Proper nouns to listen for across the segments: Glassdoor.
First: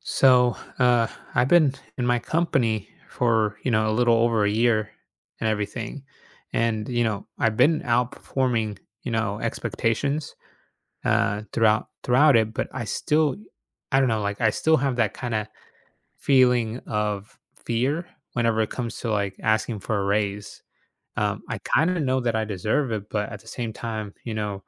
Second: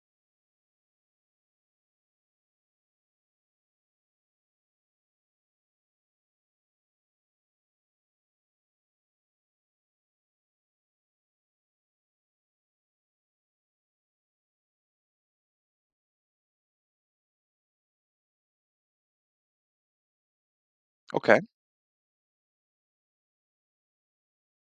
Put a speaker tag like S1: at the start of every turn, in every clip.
S1: So, uh, I've been in my company for, you know, a little over a year and everything. And, you know, I've been outperforming, you know, expectations throughout it, but I still I don't know, like I still have that kind of feeling of fear whenever it comes to like asking for a raise.
S2: Okay.
S1: I kinda know that I deserve it, but at the same time, you know,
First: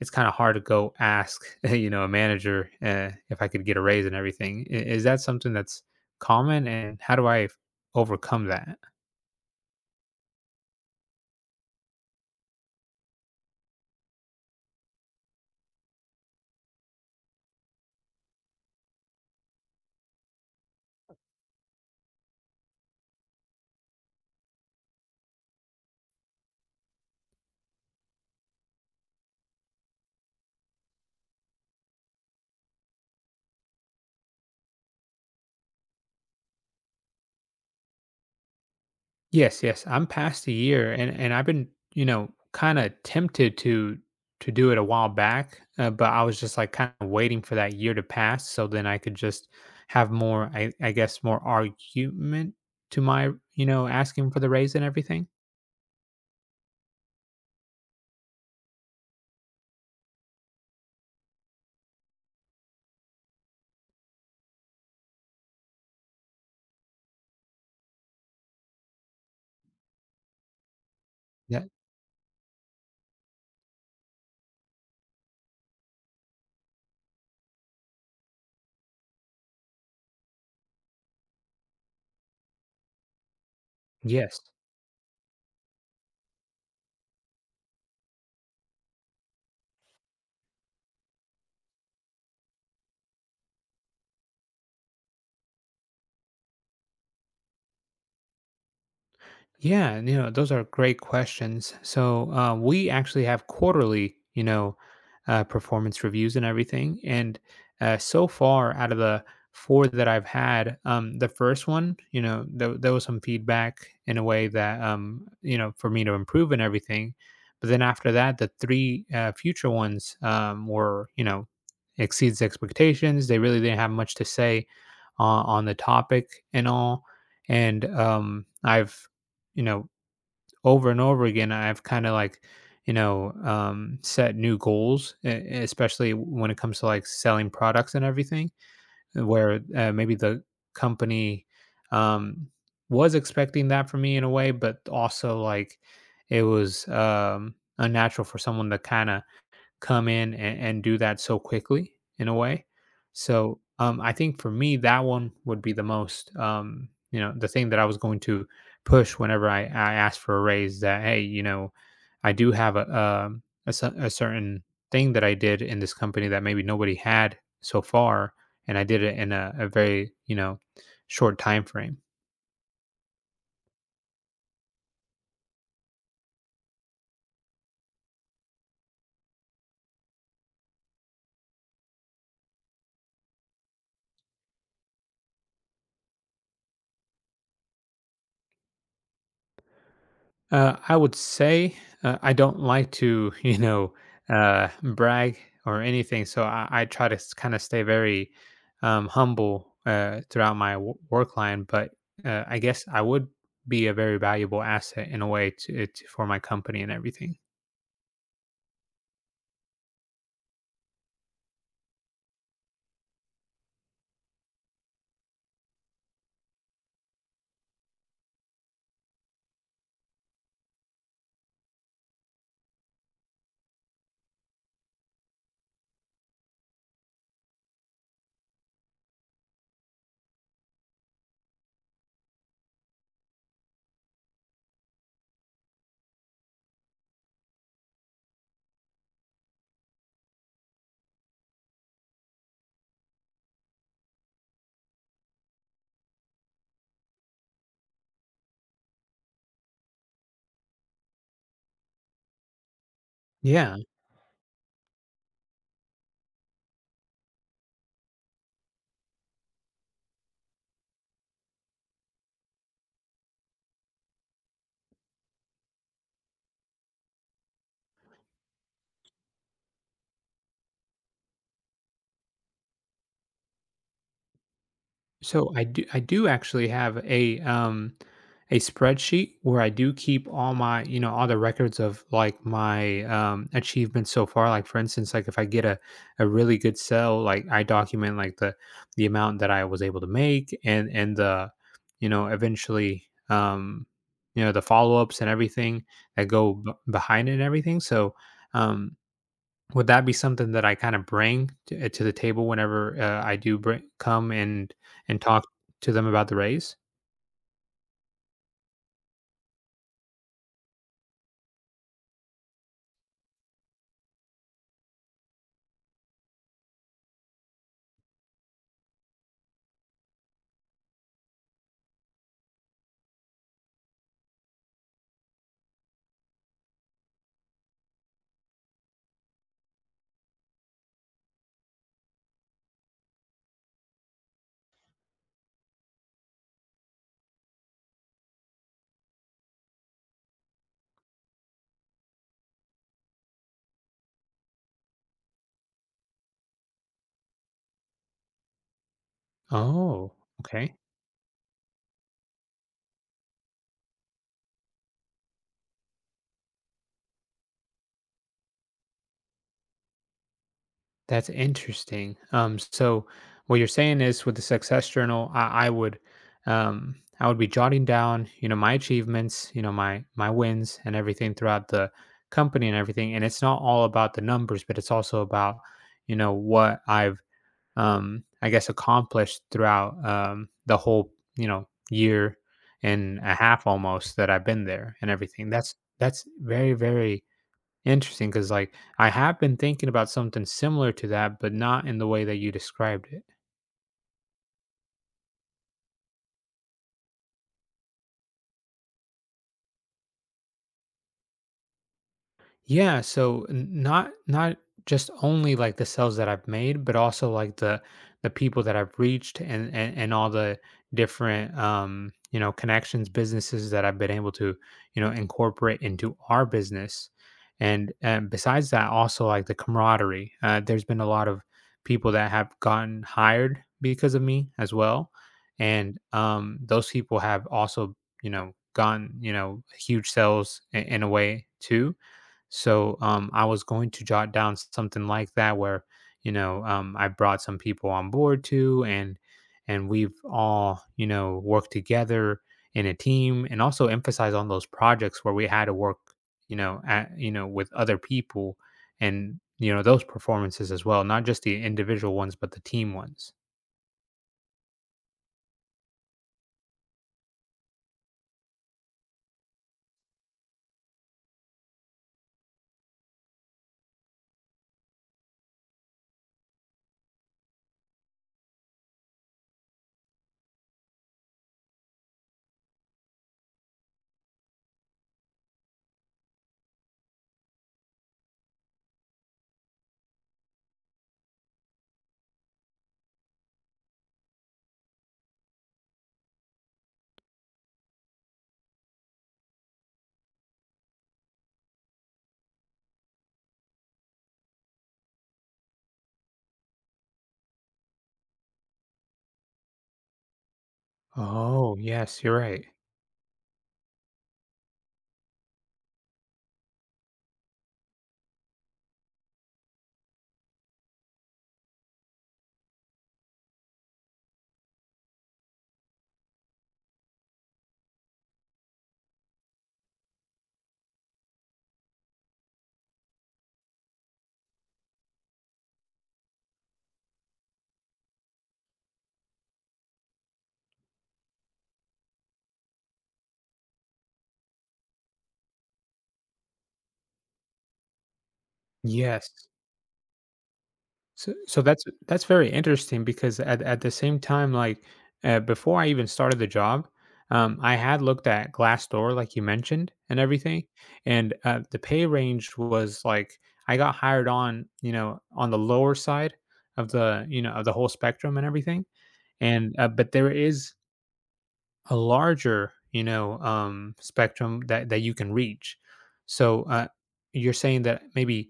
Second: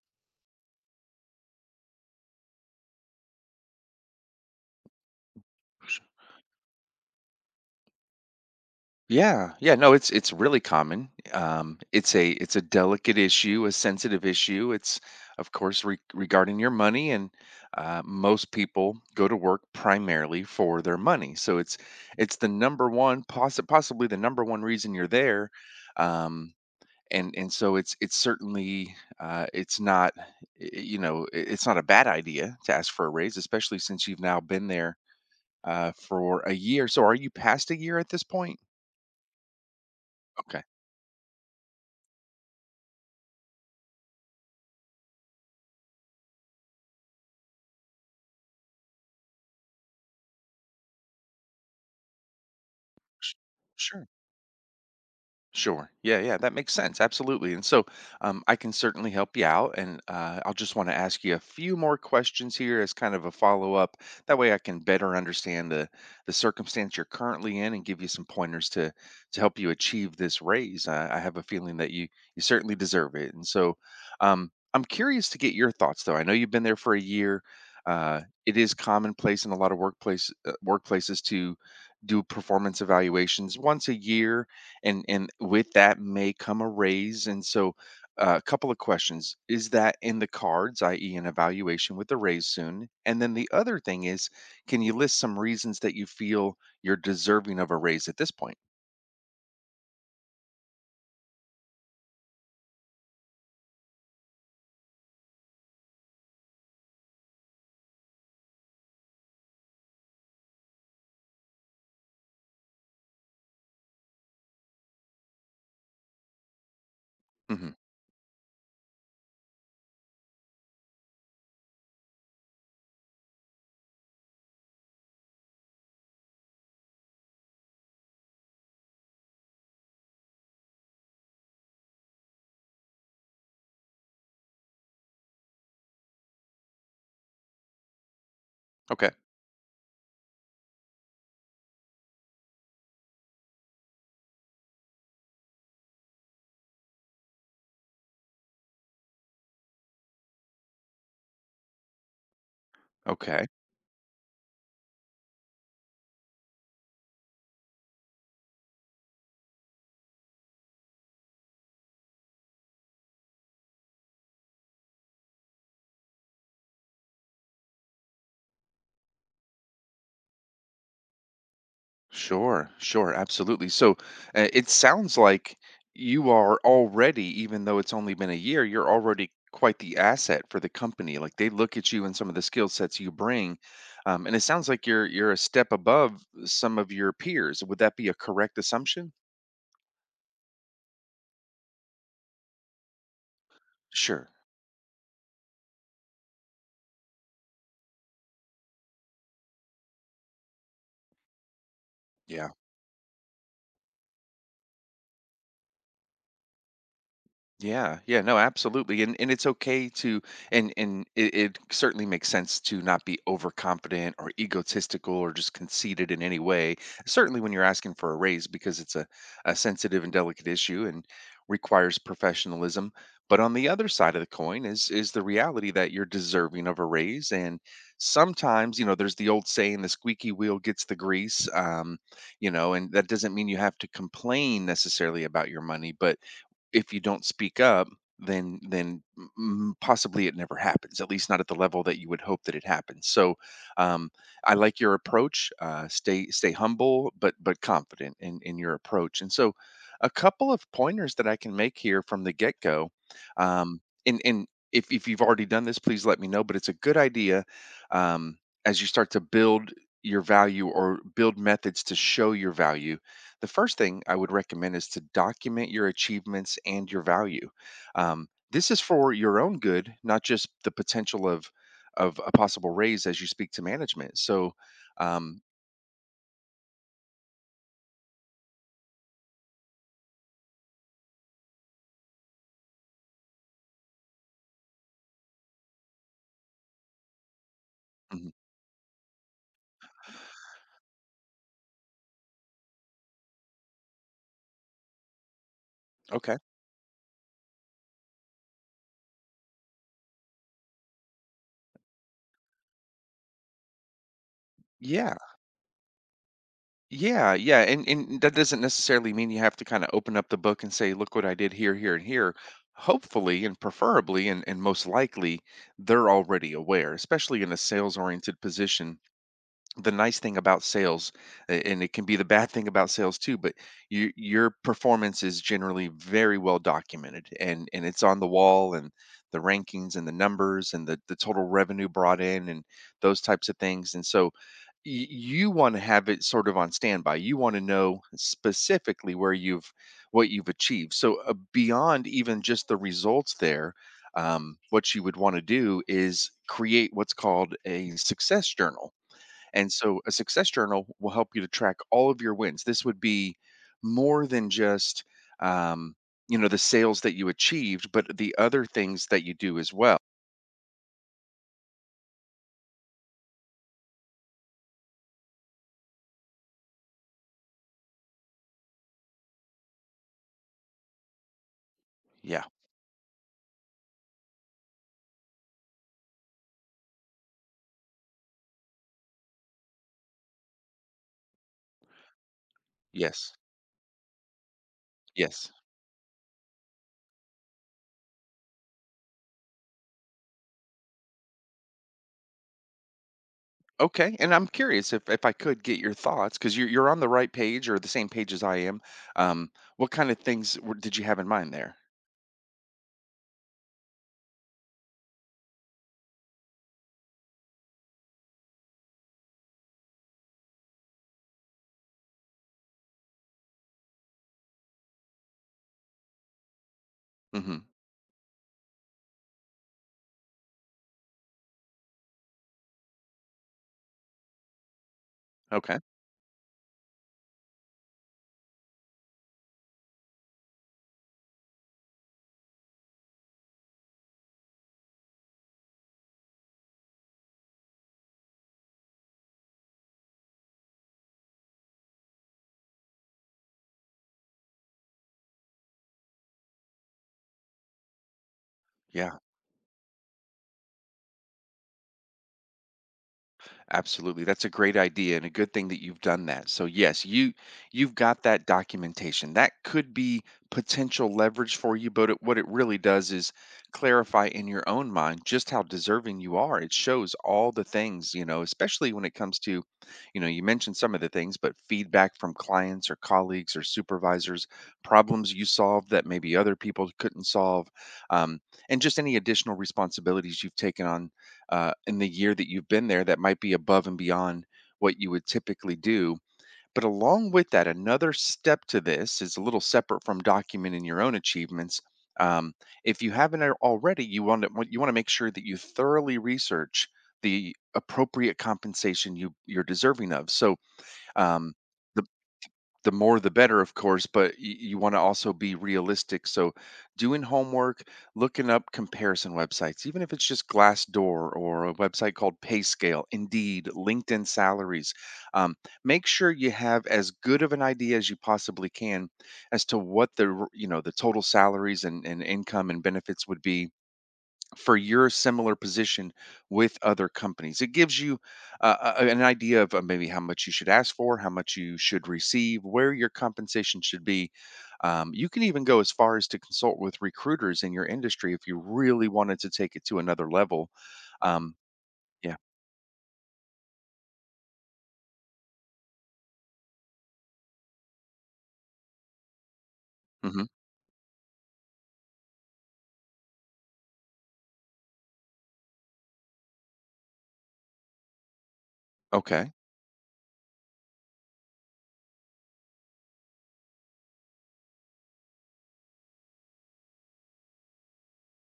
S1: it's kinda hard to go ask, you know, a manager, eh, if I could get a raise and everything. I Is that something that's
S2: Sh-
S1: common, and how do I f overcome that?
S2: Yeah. Yeah. No, it's really common. It's a delicate issue, a sensitive issue. It's of course regarding your money, and most people go to work primarily for their money. So it's the number one, possibly the number one reason you're there. Um, and so it's certainly, it's not it's not a bad idea to ask for a raise, especially since you've now been there, for a year. So are you past a year at this point?
S1: Yes, yes, I'm past a
S2: Okay.
S1: year, and I've been, you know, kinda tempted to do it a while back, but I was just, like, kinda waiting for that year to pass so then I could just have more, I guess, more argument to my,
S2: Sh-
S1: you know,
S2: Sure.
S1: asking for the raise and everything.
S2: Sure. Yeah, yeah, that makes sense. Absolutely. And so, I can certainly help you out. And I'll just want to ask you a few more questions here as kind of a follow up. That way I can better understand the, circumstance you're currently in and give you some pointers to, help you achieve this raise. I have a
S1: Yeah.
S2: feeling that you certainly deserve it. And so, I'm curious to get your thoughts, though. I know you've been there for a year. It is commonplace in a lot of workplace, workplaces to do performance evaluations once a
S1: Yes.
S2: year, and with that may come a raise. And so, a couple of questions. Is that in the cards, i.e. an evaluation with a raise soon? And then the other thing is, can you list some reasons that you feel you're deserving of a raise at this point?
S1: Yeah, and, you know, those are great questions. So we actually have quarterly, you know, performance reviews and everything. And so far, out of the four that I've had, the first one, you know, there was some feedback in a way that, you know, for me to improve and everything. But
S2: Hmm.
S1: then after that, the three future ones were, you know, exceeds expectations. They really didn't have much to say on the topic and all and I've you know, over and over again, I've kind of like, you know, set new goals, especially when it comes to like selling products and everything,
S2: Okay.
S1: where maybe the company um, was expecting that from me in a way, but also like it was unnatural for someone to kind of come in and do that so quickly in a way.
S2: Okay.
S1: So I think for me, that one would be the most, you know, the thing that I was going to push whenever I asked for a raise that, hey, you know, I do have a certain thing that I did in this company that maybe nobody had so far. And I did it in a very, you know, short time frame.
S2: Sure, sure, absolutely. So, it sounds like you are already, even though it's only been a year, you're already quite the asset for the company. Like they look at you and some of the skill sets you bring, and it sounds like you're a step above some of your peers. Would that be a correct assumption?
S1: I would say I don't like to, you know,
S2: Sure.
S1: brag or anything. So I try to kind of stay very humble throughout my work line. But
S2: Yeah.
S1: I guess I would be a very valuable asset in a way to, it for my company and everything.
S2: Yeah, yeah, no, absolutely. And it's okay to, and it certainly makes sense to not be overconfident or egotistical or just conceited in any way. Certainly when you're asking for a raise, because it's a sensitive and delicate issue and requires professionalism. But on the other side of the coin is the reality that you're deserving of a raise. And sometimes, you know, there's the old saying, the squeaky wheel gets the grease. And that doesn't mean you have to complain necessarily about your money, but if you don't speak up, then possibly it never happens. At least not at the level that you would hope that it happens. So, um, I like your approach. Stay humble, but confident in your approach. And so, a couple of pointers that I can make here from the get go.
S1: Yeah.
S2: Um, and if you've already done this, please let me know. But it's a good idea, um, as you start to build your value or build methods to show your value, the first thing I would recommend is to document your achievements and your value. This is for your own good, not just the potential of a possible raise as you speak to management. So. um,
S1: So I do actually have a a spreadsheet where I do keep all my, you know, all the records of like my achievements so far. Like for instance, like if I get a really good sell, like I document
S2: mhm.
S1: like the amount that I was able to make and the you know, eventually you know, the follow-ups and everything that
S2: Okay.
S1: go behind it and everything. So um would that be something that I kind of bring to the table whenever I do bring, come
S2: Yeah,
S1: and talk to them about the raise?
S2: yeah, yeah. And that doesn't necessarily mean you have to kind of open up the book and say, "Look what I did here, here, and here." Hopefully, and preferably, and most likely, they're already aware, especially in a sales oriented position. The nice thing about sales, and it can be the bad thing about sales too, but your performance is generally very well documented, and it's on the wall, and the rankings and the numbers and the, total revenue brought in, and those types of things. And so, you want to have it sort of on standby. You want to know specifically where you've what you've achieved. So, beyond even just the results there, what you would want to do is create what's called a success journal. And so a
S1: Oh,
S2: success
S1: okay.
S2: journal will help you to track all of your wins. This would be more than just, um, the sales that you achieved, but the other things that you do as well.
S1: That's interesting. So what you're saying is with the success journal, I would be jotting down, you know, my achievements, you know, my wins and everything throughout the
S2: Yeah.
S1: company and everything. And it's not all about the numbers, but it's also about, you know, what I've I guess, accomplished throughout the whole, you know, year and
S2: Yes.
S1: a half almost that I've been there and everything.
S2: Yes.
S1: That's very very interesting because like I have been thinking about something similar to that, but not in the way that you described it.
S2: Okay. And I'm curious, if I could get your thoughts, because you're on the right page or the same page as I am. Um, what kind of things did you have in mind there?
S1: Yeah, so not not just only like the sales that I've made, but also like the people that I've reached and all the different you know connections, businesses that I've been able to you know incorporate into our business.
S2: Hmm.
S1: And besides that, also like the camaraderie. There's been a lot of people that have gotten hired because of me as well,
S2: Okay.
S1: and those people have also you know gotten you know huge sales in a way too. So I was going to jot down something like that, where you know I brought some people on board too, and we've all you know worked together in a team, and also emphasize on those projects where we had to work, you know, at, you know with other people,
S2: Yeah.
S1: and you know those performances as well, not just the individual ones, but the team ones.
S2: Absolutely. That's a great idea, and a good thing that you've done that. So yes, you've got that documentation. That could be potential leverage for you, but what it really does is clarify in your own mind just how deserving you are. It shows all the things, especially when it comes to, you mentioned some of the things, but feedback from clients or colleagues or supervisors, problems you solved that maybe other people couldn't solve, um, and just any additional responsibilities you've taken on, in the year that you've been there, that might be above and beyond what you would typically do. But along with that, another step to this is a little separate from documenting your own achievements. Um, if you haven't already, you want to make sure that you thoroughly research the appropriate compensation you're deserving of. So, um,
S1: Oh
S2: the
S1: yes, you're right.
S2: the more the better, of course, but, you want to also be realistic. So, doing homework, looking up comparison websites, even if it's just Glassdoor or a website called PayScale, Indeed, LinkedIn Salaries, um, make sure you have as good of an idea as you possibly can as to what the r- you know the total salaries and, income and benefits would be for your similar position with other companies. It gives you, an idea of, maybe how much you should ask for, how much you should receive, where your compensation should be. You can even go as far as to consult with recruiters in your industry if you really
S1: Yes.
S2: wanted to take it to another level.
S1: So
S2: Um,
S1: so that's
S2: yeah.
S1: very interesting because at the same time, like before I even started the job, I had looked at Glassdoor, like you mentioned, and
S2: Hmm.
S1: everything, and the pay range was like I got hired on, you know, on the lower side of the you know of the whole spectrum and everything,
S2: Okay.
S1: and but there is a larger you know spectrum that that you can reach. So you're saying that maybe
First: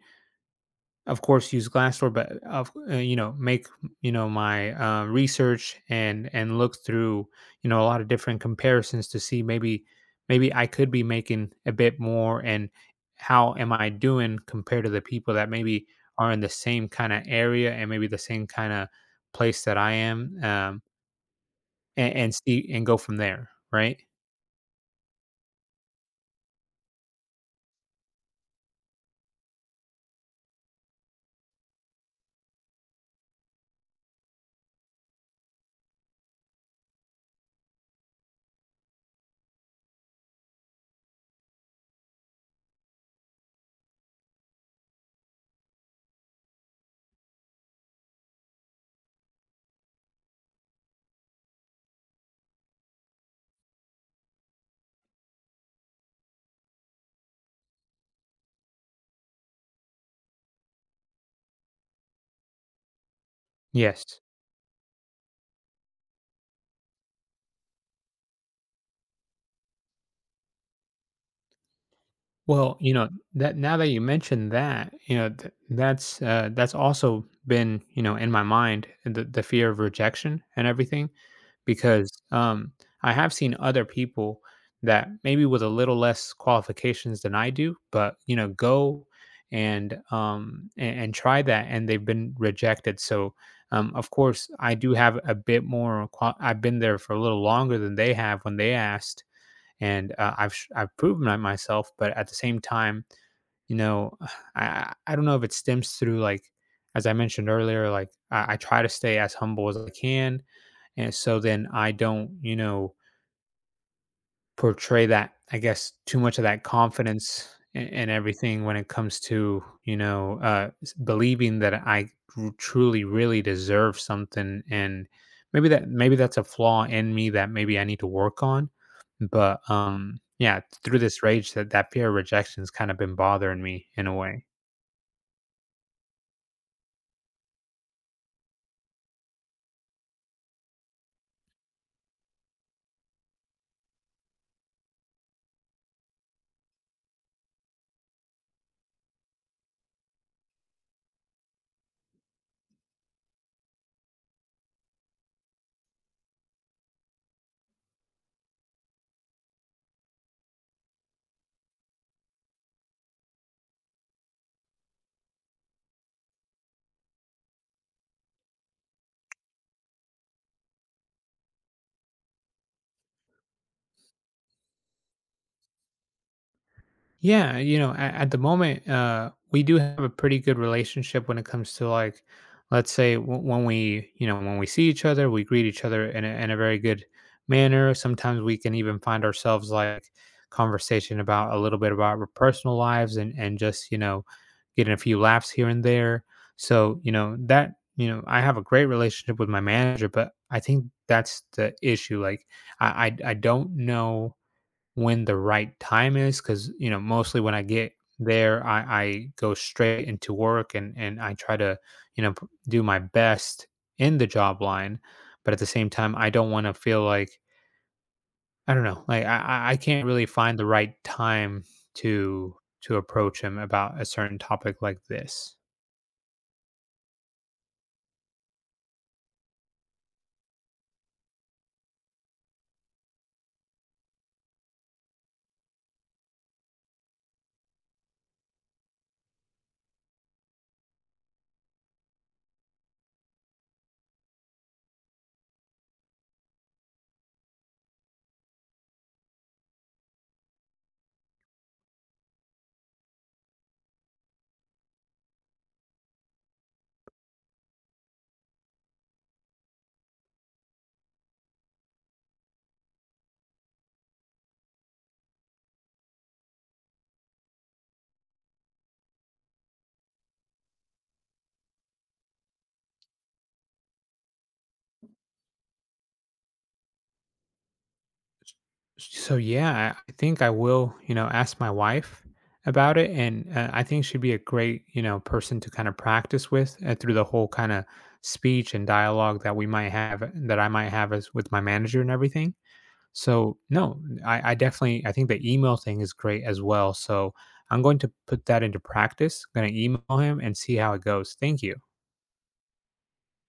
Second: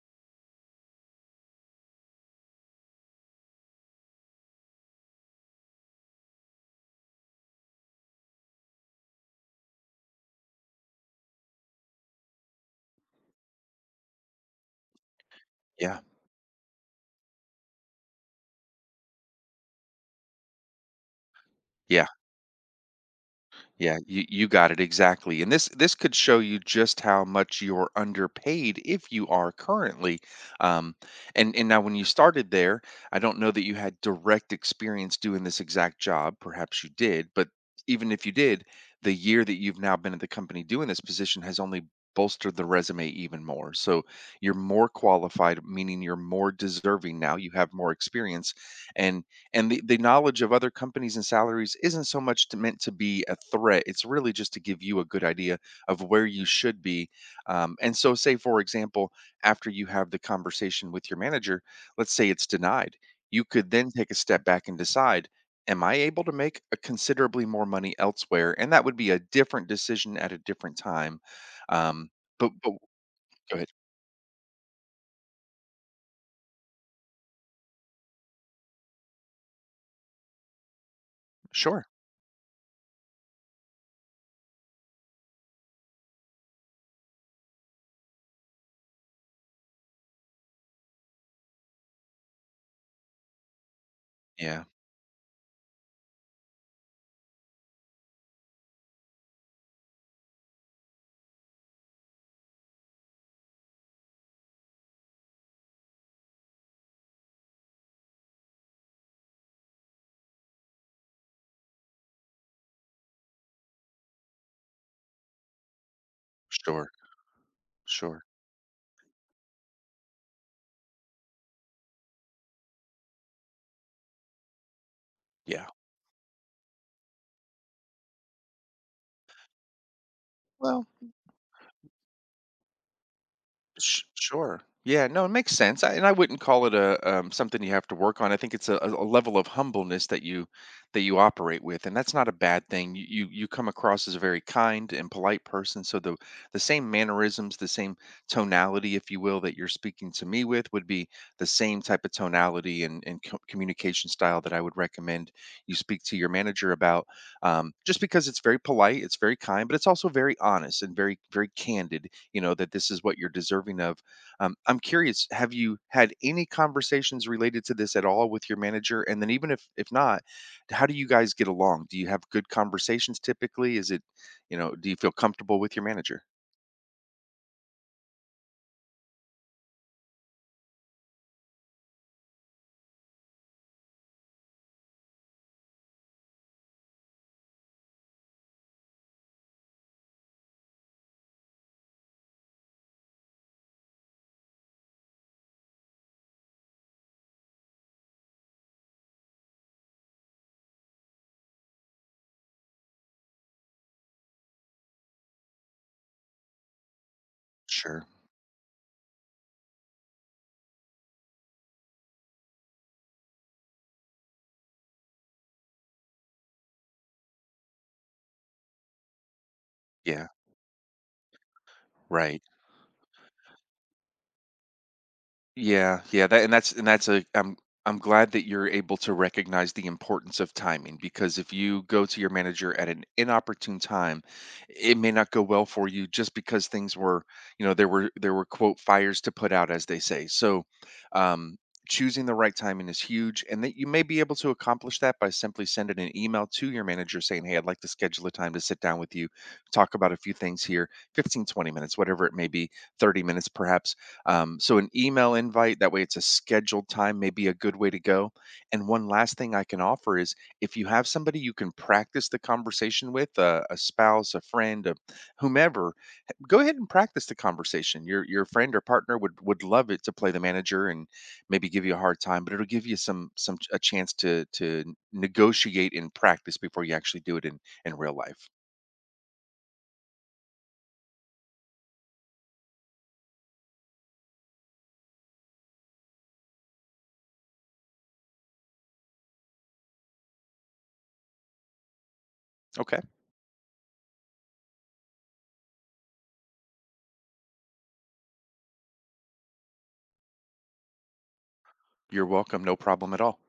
S1: of course use Glassdoor but of you know make you know my research and look through you know a lot of different comparisons to see maybe maybe I could be making a bit more and how am I doing compared to the people that maybe
S2: Yeah.
S1: are in the same kind of area and maybe the same kind of place that I am,
S2: Yeah.
S1: and see and go from there,
S2: Yeah,
S1: right?
S2: you got it exactly. And this could show you just how much you're underpaid if you are currently. Um, and now when you started there, I don't know that you had direct experience doing this exact job. Perhaps you did, but even if you did, the year that you've now been at the company doing this position has only bolstered the resume even more. So you're more qualified, meaning you're more deserving now. You have more experience, and and the, knowledge of other companies and salaries isn't so much meant to be a threat. It's really just to give you a good idea of where you should be. And so, say for example, after you have the conversation with your manager, let's say it's denied. You could then take a
S1: Yes.
S2: step back and decide, am I able to make a considerably more money elsewhere? And that would be a different decision at a different time. um, but,
S1: Well, you know,
S2: go
S1: that
S2: ahead.
S1: now that you mentioned that, you know, that's also been, you know, in my mind the fear of rejection and everything
S2: Sure.
S1: because I have seen other people that maybe with a little less qualifications than I do, but you know, go and and try that and they've been rejected. So of course,
S2: Yeah.
S1: I do have a bit more I've been there for a little longer than they have when they asked and I've I've proven that myself. But at the same time, you know, I don't know if it stems through like as I mentioned earlier, like I try to stay as humble as I can, and so then I don't, you know, portray that, I guess, too much of that
S2: Sure.
S1: confidence a and
S2: Sure.
S1: everything when it comes to, you know, s believing that I r truly really deserve something, and
S2: Yeah.
S1: maybe that maybe that's a flaw in me that maybe I need to work on, but, yeah,
S2: Well.
S1: through this rage, that that fear of rejection's kinda been bothering me
S2: Sh
S1: in a way.
S2: Sure. Yeah, no, it makes sense. I And I wouldn't call it something you have to work on. I think it's a level of humbleness that you operate with, and that's not a bad thing. You come across as a very kind and polite person, so the, same mannerisms, the same tonality, if you will, that you're speaking to me with would be the same type of tonality, and co communication style that I would recommend you speak to your manager about, just because it's very polite, it's very kind, but it's also very honest and very very candid. You know that this is what you're deserving of. I'm curious, have you had any conversations related to this at all with your manager? And then, even if not, how do you guys get along? Do you have good conversations typically? Is it, do you feel comfortable with your manager?
S1: Yeah, you know, at the moment, we do have a pretty good relationship when it comes to like, let's say when we, you know, when we see each other, we greet each other in in a very good manner. Sometimes we can even find ourselves like conversation about a little bit about our personal lives and just you know, getting a few laughs here and there. So you know that you know I have a great relationship with my manager, but I think that's the issue. Like I don't know when the right time is because you know mostly when I get
S2: Sure.
S1: there I go straight into work and I try to you know do my best in the job line but at the same time I don't want to feel like I don't know like I can't really
S2: Yeah.
S1: find the right time
S2: Right.
S1: to to approach him about a certain topic like this.
S2: Yeah, yeah, that and that's a I'm glad that you're able to recognize the importance of timing, because if you go to your manager at an inopportune time, it may not go well for you, just because things were, there were quote fires to put out, as they say. So, um choosing the right timing is huge. And that you may be able to accomplish that by simply sending an email to your manager saying, "Hey, I'd like to schedule a time to sit down with you, talk about a few things here, 15-20 minutes, whatever it may be, 30 minutes perhaps." So an email invite, that way it's a scheduled time, may be a good way to go. And one last thing I can offer is, if you have somebody you can practice the conversation with, a spouse, a friend, whomever, go ahead and practice the conversation. Your friend or partner would love it to play the manager and maybe give you a hard time, but it'll give you some a chance to negotiate in practice before you actually do it in real life.
S1: So yeah, I think I will, you know, ask my wife about it, and I think she'd be a great, you know, person to kind of practice with through the whole kind of speech and dialogue that we might have, that I might have as with my manager and everything.
S2: Okay.
S1: So no, I definitely, I think the email thing is great as well. So I'm going to put that into practice. Going to email him and see how it goes. Thank you.
S2: You're welcome. No problem at all.